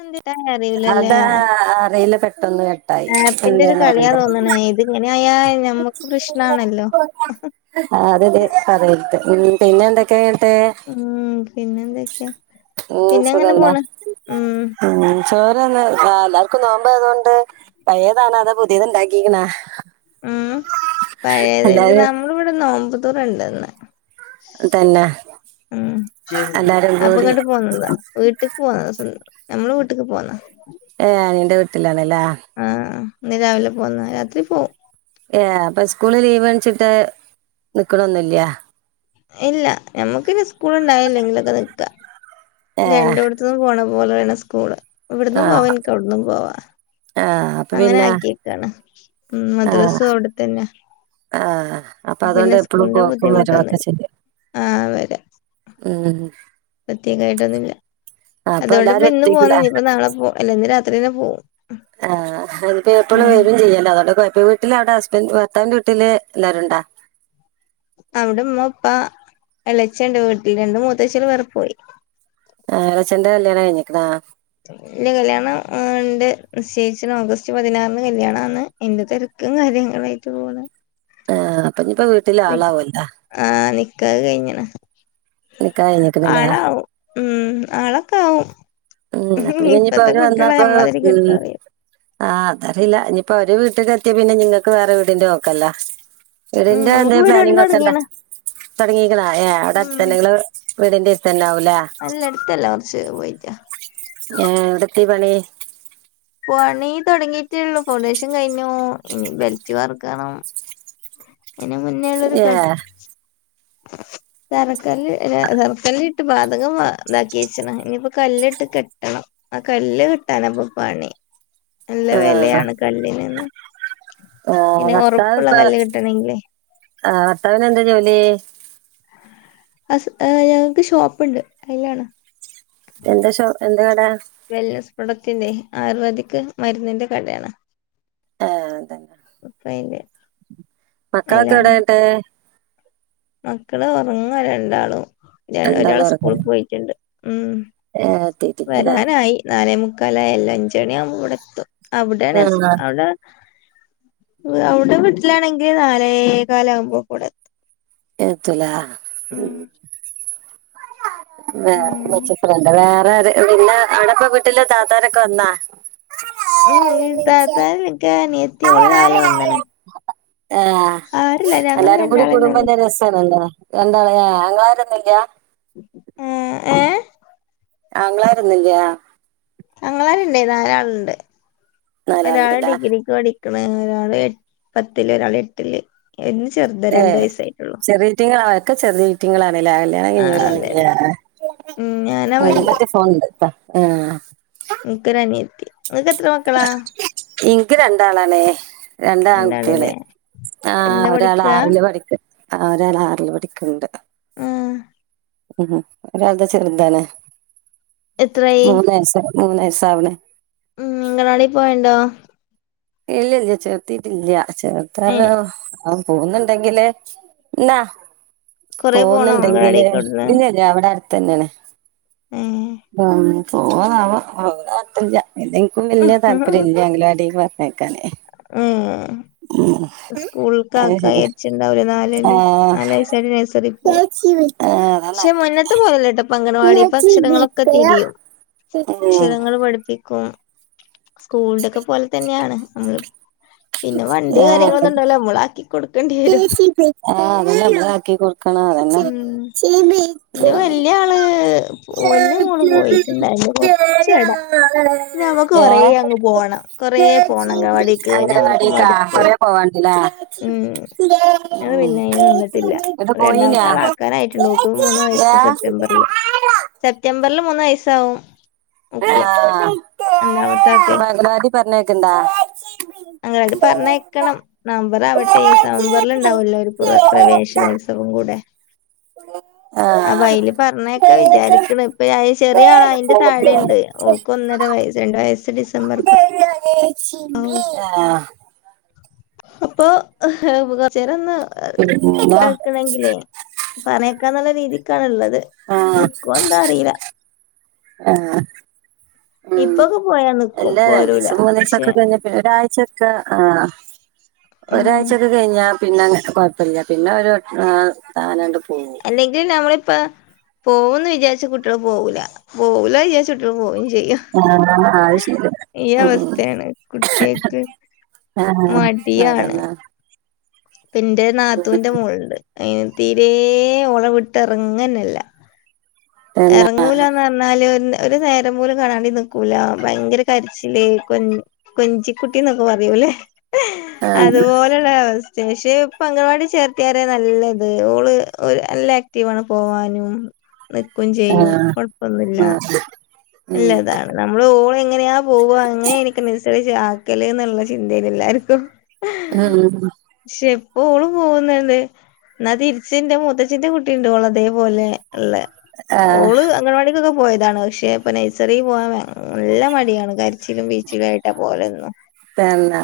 എന്തിനാ അറിയിലല്ലേ അതാ അറിയില്ല പെട്ടെന്ന് കട്ടായി ഏപിന്റെ ഒരു എന്തേന്ന് കളിയാ അറിയില്ല തോന്നണേ ഇ ത്ങ്ങനെയായ ഞമ്മക്ക് പ്രശ്നാണല്ലോ ആഹ് അതെതെ അതത്ത് പിന്നെ എന്തൊക്കെയേട്ടേ ഉം പിന്നെ എന്തൊക്കെയാ ഉം, പിന്നെ എങ്ങനെ പോണ് ഉം ചോരന്ന് ആഹ് എല്ലാർക്കും നോമ്പായതോണ്ട് പയേതാണൊ അത പുതിയത്ണ്ടാക്കിയിക്ക്ണോ ഉം പയേതല് എല്ലാരും നമ്മളവിടെ നോമ്പത്തൂറണ്ട്ന്ന് തന്നെ ഉം എല്ലാരും കൂടി അപ്പൊങ്ങട്ട് പോന്നതാ വീട്ടിക്ക് പോന്നത സൊ നമ്മള് വീട്ട്ക്ക് പോന്നാ ഏഹ് നിന്റെ വീട്ടിലാണല്ലേ ആഹ് ഇന്ന് രാവിലെ പോന്ന രാത്രി പോവും ഏഹ് അപ്പൊ സ്കൂള് ലീവ്ണിച്ചിട്ട് നിക്ക്ണൊന്നില്ല ഇല്ല ഞമ്മക്കിനി സ്കൂള് ഉണ്ടായില്ലെങ്കിലൊക്കെ നിക്കാ ഏ രണ്ടോട് ഇവി പോണ പോലെ വണ സ്കൂള് ഇവിടന്നും പോവാ എനിക്ക് അവിട്ന്നും പോവാ ആഹ് അങ്ങനെ ആക്കിക്കാണ് ഉം മദ്രസും അവിടെത്തന്നെ ആഹ അപ്പൊ അതുകൊണ്ട് എപ്പഴും പോക്കും വരു ഒക്കെ ചെയ്യാം ആഹ് ഉം പ്രത്യേകമായിട്ടൊന്നുമില്ല അപ്പൊ അതുകൊണ്ടിപ്പോ എല്ലാരും ഇന്ന് പോന്ന ഒറ്റയ്ക്കില്ല ഇനിയിപ്പോ നാളെ പോ അല്ല ഇന്ന് രാത്രി തന്നെ പോകും ആ് അതിപ്പോ എപ്പോഴും വെരും ചെയ്യാലോ അതോണ്ട് കോഴപ്പ വീട്ടിൽ അവിടെ ഹസ്ബൻ് ഭർത്താവിന്റെ വീട്ടില് എല്ലാരും ഉണ്ടോ അവിടെ ഉമ്മ ഉപ്പാ എളച്ചൻണ്ട് വീട്ടില് രണ്ട് മൂത്തച്ചി അള് വേറെ പോയി ആഹ് എളച്ചെന്റെ കല്യാണം കഴിഞ്ഞിക്ക്ണാ ഇല്യാ കല്യാണം ഉണ്ട് നിശ്ചയിച്ചിണ് ഓഗസ്റ്റ് പതിനാറിന് കല്യാണാണ് അയ്ന്റെ തിരക്കും കാര്യങ്ങളായിട്ട് പോണ് ആഹ് അപ്പൊ ഇനിയിപ്പോ വീട്ടില് ആളാവൊ ല്ലാ ആഹ് നിക്കാഹ് കഴിഞ്ഞ്ണ് നിക്കാ കഴിഞ്ഞിക്കണല്ലേ ആളാവും ഉം ആളൊക്കെ ആവും ഉം അപ്പൊ പിന്നെ ഇനിയിപ്പോ ഇപ്പത്തെ അവര് കുട്ടികളെ വന്നാപ്പ നമ്മളതിരി ഉം കെട്ടോ അറിയോ ആ അതറില്ല ഇനിയിപ്പൊ അവര് വീട്ടില് എത്തിയ പിന്നെ നിങ്ങൾക്ക് വേറെ വീടിന്റെ നോക്കാല്ലോ ഉം വീടിന്റെ നമുക്ക് എന്തേ വീട് പണി പ്ലാനിങ്ങ ഒക്കെ ഇണ്ടാ തൊടങ്ങീണ് തുടങ്ങീക്ക്ണോ ഏ അവിടെ അടുത്ത ഉം തന്നെ ഇങ്ങള് വീടിന്റെ അടുത്തന്നെ ആവു അല്ല അടുത്തല്ല കുറച്ച് പോയിറ്റാ ഏ എവിടെത്തി പണി പണി തുടങ്ങിയിട്ടേള്ളു ഫൗണ്ടേഷൻ കഴിഞ്ഞു ഇനി ബെൽറ്റ് വാർക്കണം ഇന് മുന്നേുള്ളൊരു ഏ ക ആ തറക്കല്ല തറക്കല്ല് ഇട്ട് പാദകം ഇതാക്കി വച്ചണ് ഇനിപ്പോ കല്ല് ഇട്ട് കെട്ടണം ആ കല്ല് കിട്ടാന ഇപ്പൊ പണി നല്ല വിലയാണ് കല്ലിനന്ന് ആ പിന്നെ ഭർത്താവ് ഉറപ്പുള്ള ഇപ്പൊ കല്ല് കിട്ടണങ്കില് ആ ഭർത്താവിന എന്താ ജോലി അ ഞങ്ങൾക്ക് ഷോപ്പ് ഉണ്ട് അയ്ലാണ് എന്താ ഷോ എന്താ കടാ വെൽനെസ് പ്രൊഡക്ടിന്റെ ആയുർവേദിക് മരുന്നിന്റെ കടയാണ് ആഹ് അതന്നെ [unintelligible] മക്കളൊക്കെ എവിടെ അയിലാണ് എന്നിട്ട് മക്കള് ഉറങ്ങാ രണ്ടാളും ഒരാള് രണ്ടാളുവർക്ക് സ്കൂളിൽ പോയിട്ടുണ്ട് ഉം എത്തിയിട്ടില്ലടാ വരാനായി നാലേ മുക്കാലായി എല്ല അഞ്ചണിയ ആവുമ്പോ ഇവിടെ എത്തും അവിടേണ് ആ അവിടെ അവിടെ വീട്ടിലാണെങ്കിൽ നാലേ കാല ആകുമ്പോ കൂടെ ഏത്തും ലേ ഉം വ ഉം വച്ച ഫ്രണ്ട് വേറെ പിന്നെ അവിടപ്പ വീട്ടിലെ താത്താ രൊക്കെ വന്നാ ഉം ഇ താത്താരില്ല എനിക്ക നിയത്തിയുള്ളൂ ഓള് രാവിലെ വന്ന്ണ് ആഹ് ആരുല്ല ഞങ്ങള് എല്ലാരും കൂടി രണ്ടാളന്നെ ഒള്ളു കൂടുമ്പോന്നെ രസാ ആണല്ലോ എന്താ പറയാ ആങ്ങളാരൊന്നും ഇല്ല ആ ഏ ആങ്ങളാരൊന്നു ഇല്ല ആങ്ങളാരുണ്ട് നാല പറആളുണ്ട് ഒരാള് നാലാളുണ്ടല്ലേ ഡിഗ്രിക്ക് പഓടി ക്ക് ഒരാള് എ പത്തിൽ ഒരാള് എട്ടില് എന്ന് ചെറഞ്ഞ റിയകയ ആക്കെ ചെറിയ ചീറ്റിങ്ങളാണല്ലല്ല ആഹ് അതെ അതെ ഉം ഞാനാ വലുത് [unintelligible] ഫോൺ ഇത്ത ആഹ എനിക്കൊരെനിയത്തി നിനക്ക് എത്ര മക്കളാ എനിക്ക് രണ്ടാളാണേ രണ്ടാൺകുട്ടികള് രണ്ടാള്ല്ലേ ആ എന്താ ഒരാള് പഠിക്കാ ആറില് പഠിക്ക ഒരാള് ആറിലപടിക്കുണ്ട് ആഹ് ഉ ഒരാളുടെ ചെറുതനെ എത്രായി മൂന്നയസ മൂന്നയസ ആവണെ ഉം അംഗനവാടി പോയേണ്ടോ ഇല്ല ഇല്ല ചേർത്തിട്ടില്ല ചേർത്ത ഏഹ് പോന്നുണ്ടെങ്കില് ന്നാ കൊറേ പോണോ പോന്നുണ്ടെങ്കില് അംഗനവാടിക്ക് അവിടുന്ന് പിന്നെ അല്ല അവിടെ അടുത്തന്നെയാണ് ഏഹ് ആ പോവാ ആവോ മാത്രല്ല ഇതെനക്ക് വലയ താല്പര്യം ഇല്ല അങ്കിലവാടി പറ അയക്കാൻ ഹമ് സ്കൂൾക്ക അത് ആക്ക ശരിയാ വിചരിച്ചിണ്ടാവില്ല നാല ആഹ് നാല വയസായിട്ട് നഴ്സറി പോവോ ആഹ് അതാ പക്ഷെ നല്ലത് മുന്നത്ത് പോലല്ല കേട്ടോ അങ്കണവാടി ഉം അക്ഷരങ്ങളൊക്കെ ആഹ് തിരിയും അക്ഷരങ്ങൾ പഠിപ്പിക്കും സ്കൂളിന്റെ ഒക്കെ പോലെ തന്നെയാണ് നമ്മള് പിന്നെ വണ്ടി കാര്യങ്ങളൊന്നും ഉണ്ടാവല്ലോ നമ്മള ആക്കി കൊടുക്കണ്ടേരിം ആ അതന്നെ ഞമ്മൾ ആക്കി കൊടുക്കണം അതന്നെ ഉം പിന്നെ വല് ആള് വല് മോന് പോയിട്ടുണ്ടായിന്റെ കൊറച്ച ഇടാ അവക്ക് കൊറേ ഏഹ് അങ്ങ് പോണം കൊറേ പോണം അംഗൻവാടിക്ക് പിന്നെ നമ്മുക്ക് അംഗനവാടിക്കാ മടുത്തു പോയി കൊറേ പോവാണ്ടല്ലേ ഉം പിന്നെ അയിനിന്നിട്ടില്ല എന്നിട്ട് രണ്ടാമത്തെ പോയിനാ ആൾ ഏ ആക്കാനായിട്ട്ഒള്ളു ഓൾക്കും മൂന്ന വയസ്സ് ആഹ് സെപ്റ്റംബർ അല്ലെ സെപ്റ്റംബറിൽ മൂന്ന് വയസ ആവും ഓക്കെ രണ്ടാമത്ത ഒക്കെ പറഞ്ഞ കേക്കണ്ടാ അങ്ങട്ട് പറഞ്ഞക്കണം നവമ്പർ ആവട്ടെ നവമ്പറിൽ ഉണ്ടാവൂല്ലോ ഒരുക് പ്രവേശനോത്സവം കൂടെ അഹ് ആപ്പോഅയിൽ പറഞ്ഞൊയക്കാ വിചാരിക്കണ ഇപ്പ ചെറിയ ആള അതിന്റെ താഴെണ്ട് ഓൾക്ക് ഒന്നര വയസ് രണ്ടു വയസ് ഡിസംബർ അഹ് അപ്പൊ ഉ കൊറച്ചേചരൊന്ന് പിന്നെ നക്കണെങ്കിലേ പറയേക്കാന്നുള്ള രീതിക്കാണ് ഉള്ളത് നിക്കുവോ എന്താ അറിയില്ല ആ ഉ ഇപ്പൊക്കെ പോയാ നിക്കും പോരൂല എല്ലാരാണ്ടസൊ പക്ഷെ മൂന്നിസക്കെ കഴി ഒരാഴ്ചക്കെ ആ ഉം ഒരാഴ്ചക്കെ കഴിഞ്ഞ പിന്നെ കുഴപ്പില്ല പിന്നെ ഒരു സാനണ്ട് പോകും അല്ലെങ്കിൽ നമ്മളിപ്പ പോകന്ന് വിചാരിച്ചു കുട്ടികൾ പോകില്ല പോകൂല വിചാരിച്ച കുട്ടികൾക്ക് പോക ചെയ്യ ആഹ് അത് ശരിയാ ഈ ഉം അവസ്ഥയാണ് കുട്ടികക്ക് ആഹ് മടിയാണ് അതന്നെ എന്റെ നാത്തുവിന്റെ മോളുണ്ട് അന് തീരെ ഓളെ വിട്ട് ഇറങ്ങനല്ല പിന്നെ ആഹ് എറങ്ങൂലാണ് ന്നാല് ഒരു നേരം പോലും കാണാണ്ടിനിക്കൂല ഭയങ്കര കരച്ചില് കൊ കൊഞ്ചിക്കുട്ടിന്നൊക്കെ പറയൂല്ലേ ആഹ് അതുപോലെ അവസ്ഥ പക്ഷെ അംഗൻവാടി ചേർത്തിയ നല്ലത് ഓള് അല്ല ആക്റ്റീവ്ആണ് പോവാനും നിക്കും ചെയ്യും കുഴപ്പൊന്നുമില്ല ആഹ് ഉം നല്ലതാണ് നമ്മള് ഓള എങ്ങനെയാ പോവ അങ്ങനെ എനിക്ക് നിസ്സരിച്ച് ആക്കല് എന്നുള്ള ചിന്തൽ എല്ലാർക്കും ഉഹ് ആഹ പക്ഷെ ഇപ്പൊ ഓള് പോകുന്നണ്ട് ഇന്നാ തിര്ച്ച് ഇന്റെ മൂത്തച്ചിൻ്റെ കുട്ടി ഇണ്ട് ഓളെ അതേപോലെ ഇള്ള ആഹ് ഓള് അംഗൻവാടീക്കൊക്കെ പോയതാണ്. പക്ഷെ ഇപ്പൊ നൈസറിൽ പോകാൻ നല്ല മടി ആണ് കാര്യത്തി ച്ചിലും പ്പീച്ചിലും ആയിട്ടാ പോവലെന്നും തന്നെ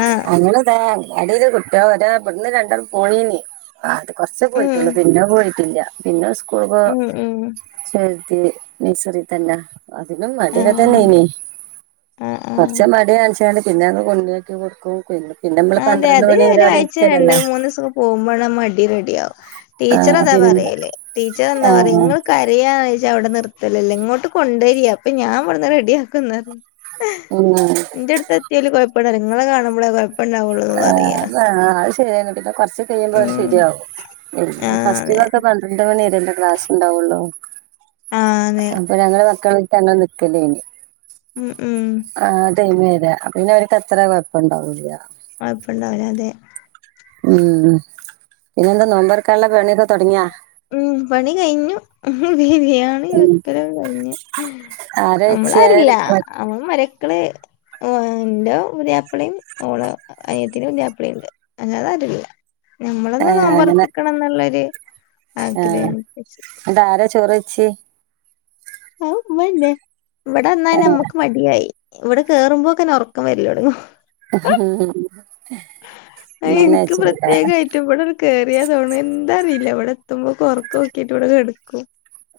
ആഹ് അങ്ങനെതാ അടിലുക്കെ ഇത വത ഇബടന്ന് രണ്ടാളും പോയിനി ആ അത് കൊറ്ച്ചു ഉം പോയിട്ടൊള്ളു പിന്നെ പോയിട്ടില്ല പിന്നെ സ്കൂള്പ ഉം ഉം ചേർത്തി നഴ്സറി തന്നെ അതിനും മടി ആഹ് ഒക്കെത്തേനി ആഹ് ആഹ് കൊറ്ച്ച്. മടിയ. പിന്നെ അങ് കൊണ്ടയാക്കി കൊട്ക്കും. പിന്നെ നമ്മള് പന്ത്രണ്ട് മണിവ രെ അവിടെ ഇര്ത്തന്നെല്ലേ പോകുമ്പെള്ള മടി റെഡിയാവും. ടീച്ചർ ആഹ് അതാ പിന്നെ പറയല് ടീച്ചർ എന്താ പറ്യ ആഹ് ഇങ്ങള്. കരയാന്ന്ച്ചാ അവിടെ നിർത്തലല്ലെ. ഇങ്ങോട്ട് കൊണ്ടെരി. അപ്പൊ ഞാൻ ഇവിട്ന്ന് റെഡിയാക്കുന്ന ഇന്നെ ഇന്റെ എട്ത്ത് എത്തിയാല് കൊഴപ്പണ്ടാ വുല ഇങ്ങളെ കാണുമ്പള കാഴപ്പ ഇണ്ടാവോ ആ അത് ശരിയാണ് പിന്നെ കൊറ്ച്ച് കഴിയുമ്പോ അത് ഉം ശെരിയാവും എഹ് ആഹ് ഫസ്റ്റ് അതെ കൊർക്കെ പന്ത്രണ്ട് മണി വരെ ല്ലേ ക്ലാസ് ഇണ്ടാവൊള്ളു. ആഹ് അതെ അപ്പൊ ഞങ്ങള് മക്കളെ ര്ത്തങ്ങെനെ നിക്കല്ലേന്യാെ. ഉം ഉം ആഹ് അടൈമ വരാ അപ്പ പിന്നെ അവർക്ക്ത്ര കൊഴപ്പം ഇണ്ടാവൂല്ല ഇങ്ങളെപ്പണ്ടാവുല്ല അതെ ഉം പിന്നെ എന്താ നൊമ്പർക്കാല്ല പണ്യാെക്കൊ തൊടങ്ങ്യാെ. ഉം പണി കഴിഞ്ഞു. ബിരിയാണി വെക്കലും കഴിഞ്ഞു. ആരാ വെച്ച് അമ്മളരാരുല്ല ആരാ അവ മരക്കള് ഓ ഇന്റെ പുതിയാപ്ലിം ഓളെ അനി യ്യത്തിന്റെ പുതിയാപ്ലി ഇണ്ട്. അല്ലാതെ ആരുല്ല നമ്മളൊന്ന് ഏഹ് അങ്ങനെ നൊമ്പർപ്പിക്കണം എന്നുള്ളൊരു ആഗ്രഹം [unintelligible] ഇന്നട്ടാരെ ചോറെച്ചി ആഹ് ഉമ്മെന്നെ ഇവട വന്നാ ഞമ്മക്ക് മട് യായി ഇവടെ കേറുമ്പോക്ക്നെ ഒറക്കം വര്ല്ലോടങ്ങും. [inaudible] ആഹ് ഉമ്മന്നെ ഇൻക്ക് വെച്ച് പ്രത്യേകായ്റ്റു ഇവട [unintelligible] കേയറിയാതോണ് എന്തറിയില്ല ഇവിടെ എത്തുമ്പോക്കു ഒറക്കോക്കീട്ട് ഇവടെ കെടക്കും.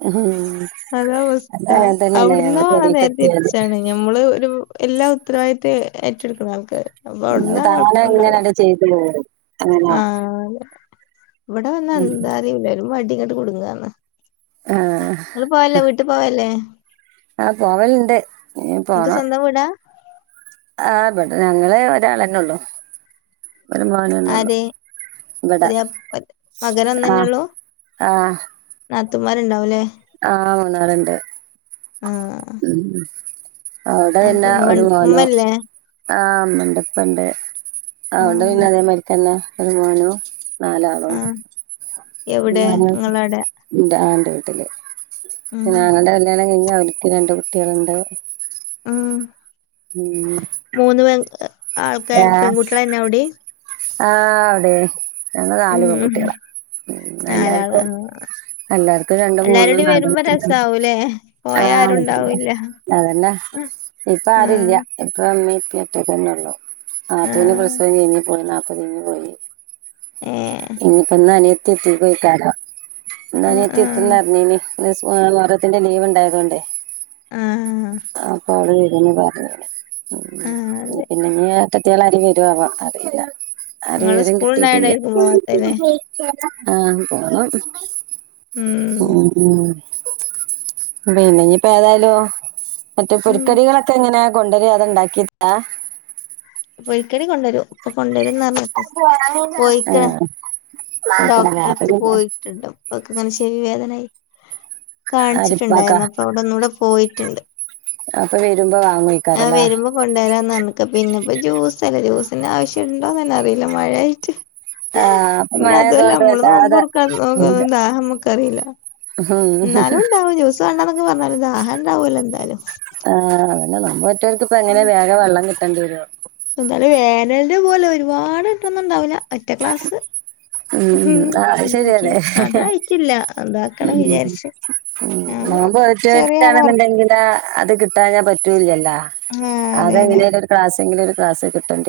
ഉം അതാ അത് അവസ്ത അങ്ങനെ തന്നെയാണ് അവിട്ന്ന് ഞങ്ങള് ഓളെ പെരേക്ക് നേരെ എത്തിയാല് തിരിച്ചാണ്. ഞമ്മള് ഒരു എല്ലാ ഉത്തരവാദിത്തം ഏറ്റെടുക്ക്ണ ആൾക്കാര്. അപ്പൊ അഹ് അവിടുന്ന് താന അങ്ങനേണ്ട് ചെയ്തു പോവും ആ ഇവടെ വന്ന എന്താ അറിയൂല ഒരു മടിങ്ങട്ട് കുടുങ്ങാന്ന്. ആഹ് പോവല്ലെ വീട്ട്പോവല്ലേ ആ പോവല് ഇണ്ട് ഇഞ് പോണം. വ്ട ആഹ് ബെടെ ഞങ്ങള് ഒരാളെന്നൊള്ളു. ഒരു മോനെന്നൊള്ളു. ആര് ഇവെട പുതിയ മകൻ ആഹ് ആഹ് നാത്തൂന്മാര് ഇണ്ടാവു ല്ലേ ആഹ് മൂന്നാള്ണ്ട് ഉം ഉം അവ്ടെ പിന്നെ ഉമ്മ ഒരു മോനു ഉമ്മല്ലേ ആഹ് ഇമ്മണ്ട് ഇപ്പണ്ട് ഔടെ ആഹ് പിന്നെ അതേമാരിക്കന്നെ ഒരു മോനു നാലാളു ആഹ് എവിടെ നിങ്ങളടെ [unintelligible] ഇന്റ ആന്റെ വീട്ടില്. ഉം പിന്നെ ആങ്ങൾ ന്റെ കല്യാണം കഴിഞ്ഞ് അവർക്ക് രണ്ട് കുട്ട്യേള്ണ്ട്. ഉം ഉം മൂന്ന് പെ ആൾക്കാ ആ പെൺകുട്ട്യെ ളെന്നെ ഔടിം ആഹ് ഔടെ ഞങ്ങ ള് നാല് പെൺകുട്ട്യേളാ. നാലാ ആഹ് എല്ലാർക്കും രണ്ടും മൂന്നും എല്ലാരുടയും നാലും വരുമ്പോ രസാവൂലേ പോയ ആഹ് ആരുണ്ടാവൂല്ല അതന്നെ ഇപ്പ ആരുല്ല ആഹ് പ്പോ ഇപ്പി ഇമ്മീ ഒറ്റൊക്കന്നെ ഉള്ളൂ നാതൂനെ ആഹ് പ്രസവം കയ്ഞ് പോയി നാൽപ്പത് കഴിഞ് പോയി ഉം ഇനിയിപ്പ ഇന്നനിയത്തി എത്തുവെക്കാരം ആഹ് ഇന്നാനിയത്തി ആഹ് എതുന്നറിഞ്ഞിനി [unintelligible] മുഹറത്തിന്റെ ലീവ് ഉണ്ടായതൊണ്ട് ആഹ് ആ പറ ആഹ് അതെ പിന്നെ നീ [unintelligible] എട്ടത്തിയാൾ അരി വരാവാ അറിയില്ല ആരിം വിവരും കിട്ടിയിട്ടില്ല പൊവത്തെല്ല ആഹ് പോ ഉം ഉം ഉം പിന്നെപ്പോ ഏതായാലും മറ്റേ ഉം പുരിക്കടികളൊക്കെ ഒക്ക ഇങ്ങനെ കൊണ്ടുവരിയാ അതെ ഉണ്ടാക്കിയിട്ടാ പൊരിക്കടി കൊണ്ടുവരും ഇപ്പൊ കൊണ്ടുവരുന്നർഞ് പോയിക്കണ ആഹ് കൊഴപ്പല്ല അപ്പൊ ഡോക്ടറെടുത്ത് പിന്നെ പോയി ഇപ്പൊക്കെങ്ങന ശരി വേദനയ ആരിപ്പാക്കാ കാണിച്ചിട്ടുണ്ടായിരുന്നു അപ്പൊ അവിടെ ഒന്ന കൂടെ പോയിട്ടുണ്ട് അപ്പൊ വരുമ്പോ വാങ്ങോ ആഹ് വരുമ്പോ കൊണ്ടുവരാന്നഞ്ഞക്ക പിന്നെ ഇപ്പ ജ്യൂസ അല്ലേ ജ്യൂസിന് ആവശ്യണ്ടോന്ന് തന്നെ അറിയില്ല മഴയായിട്ട് ആഹ് അപ്പൊ പിന്നെ അതല്ല മഴയായതുകൊണ്ട് നമ്മള് വല്ലാതെ ഉം നോമ്പറക്കന്താ [unintelligible] റില്ല എന്നാലും ഉണ്ടാവും ജൂസ വണ്ടന്നൊക്കെ പറഞ്ഞാല ദാഹാരംണ്ടാവുല്ലോ എന്തായാലും പിന്ന നമ്മ ഒറ്റവർക്ക് ഇപ്പോ എങ്ങനെ വേഗ വെള്ളം കിട്ടണ്ടി വരോ എന്താലും വേനൽന്റെ പോലെ ഒരുപാട് കിട്ടന്നുണ്ടാവില്ല ഒറ്റ ക്ലാസ് ഉം ആ അത് എന്താക്കി ശരിയതെ അതായിട്ടില്ല എതാക്കണം വിചാരിച്ചു ഉം നോമ്പ് നോറ്റോൾക്കാ ആളെ ണെന്നുണ്ടെങ്കില് അത് കിട്ടാ ഞാൻ പറ്റൂല്ലല്ലോ ആ അതെ അതെ അതെങ്ങനെല ക്ലാസ്സെങ്കിലും ഒരു ക്ലാസ് കിട്ടണ്ട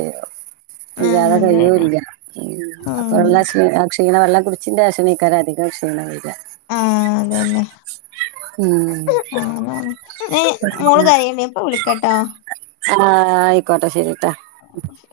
ആ അല്ലാതെ അതെ അതെ കഴിയുല്ല ഉം അപ്പൊ വള്ള ക്ഷീ ക്ഷീണ വെള്ളം കുടിച്ചിന്റെ ശേക്കാരെ അധികം ക്ഷീണം വരാ ആ അതന്നെ ഉം [unintelligible] മോള് കാര്യണ്ടപ്പ വിളിക്കാട്ടോ ആഹ് ആയിക്കോട്ടാ ശരിട്ടാ അ [unintelligible]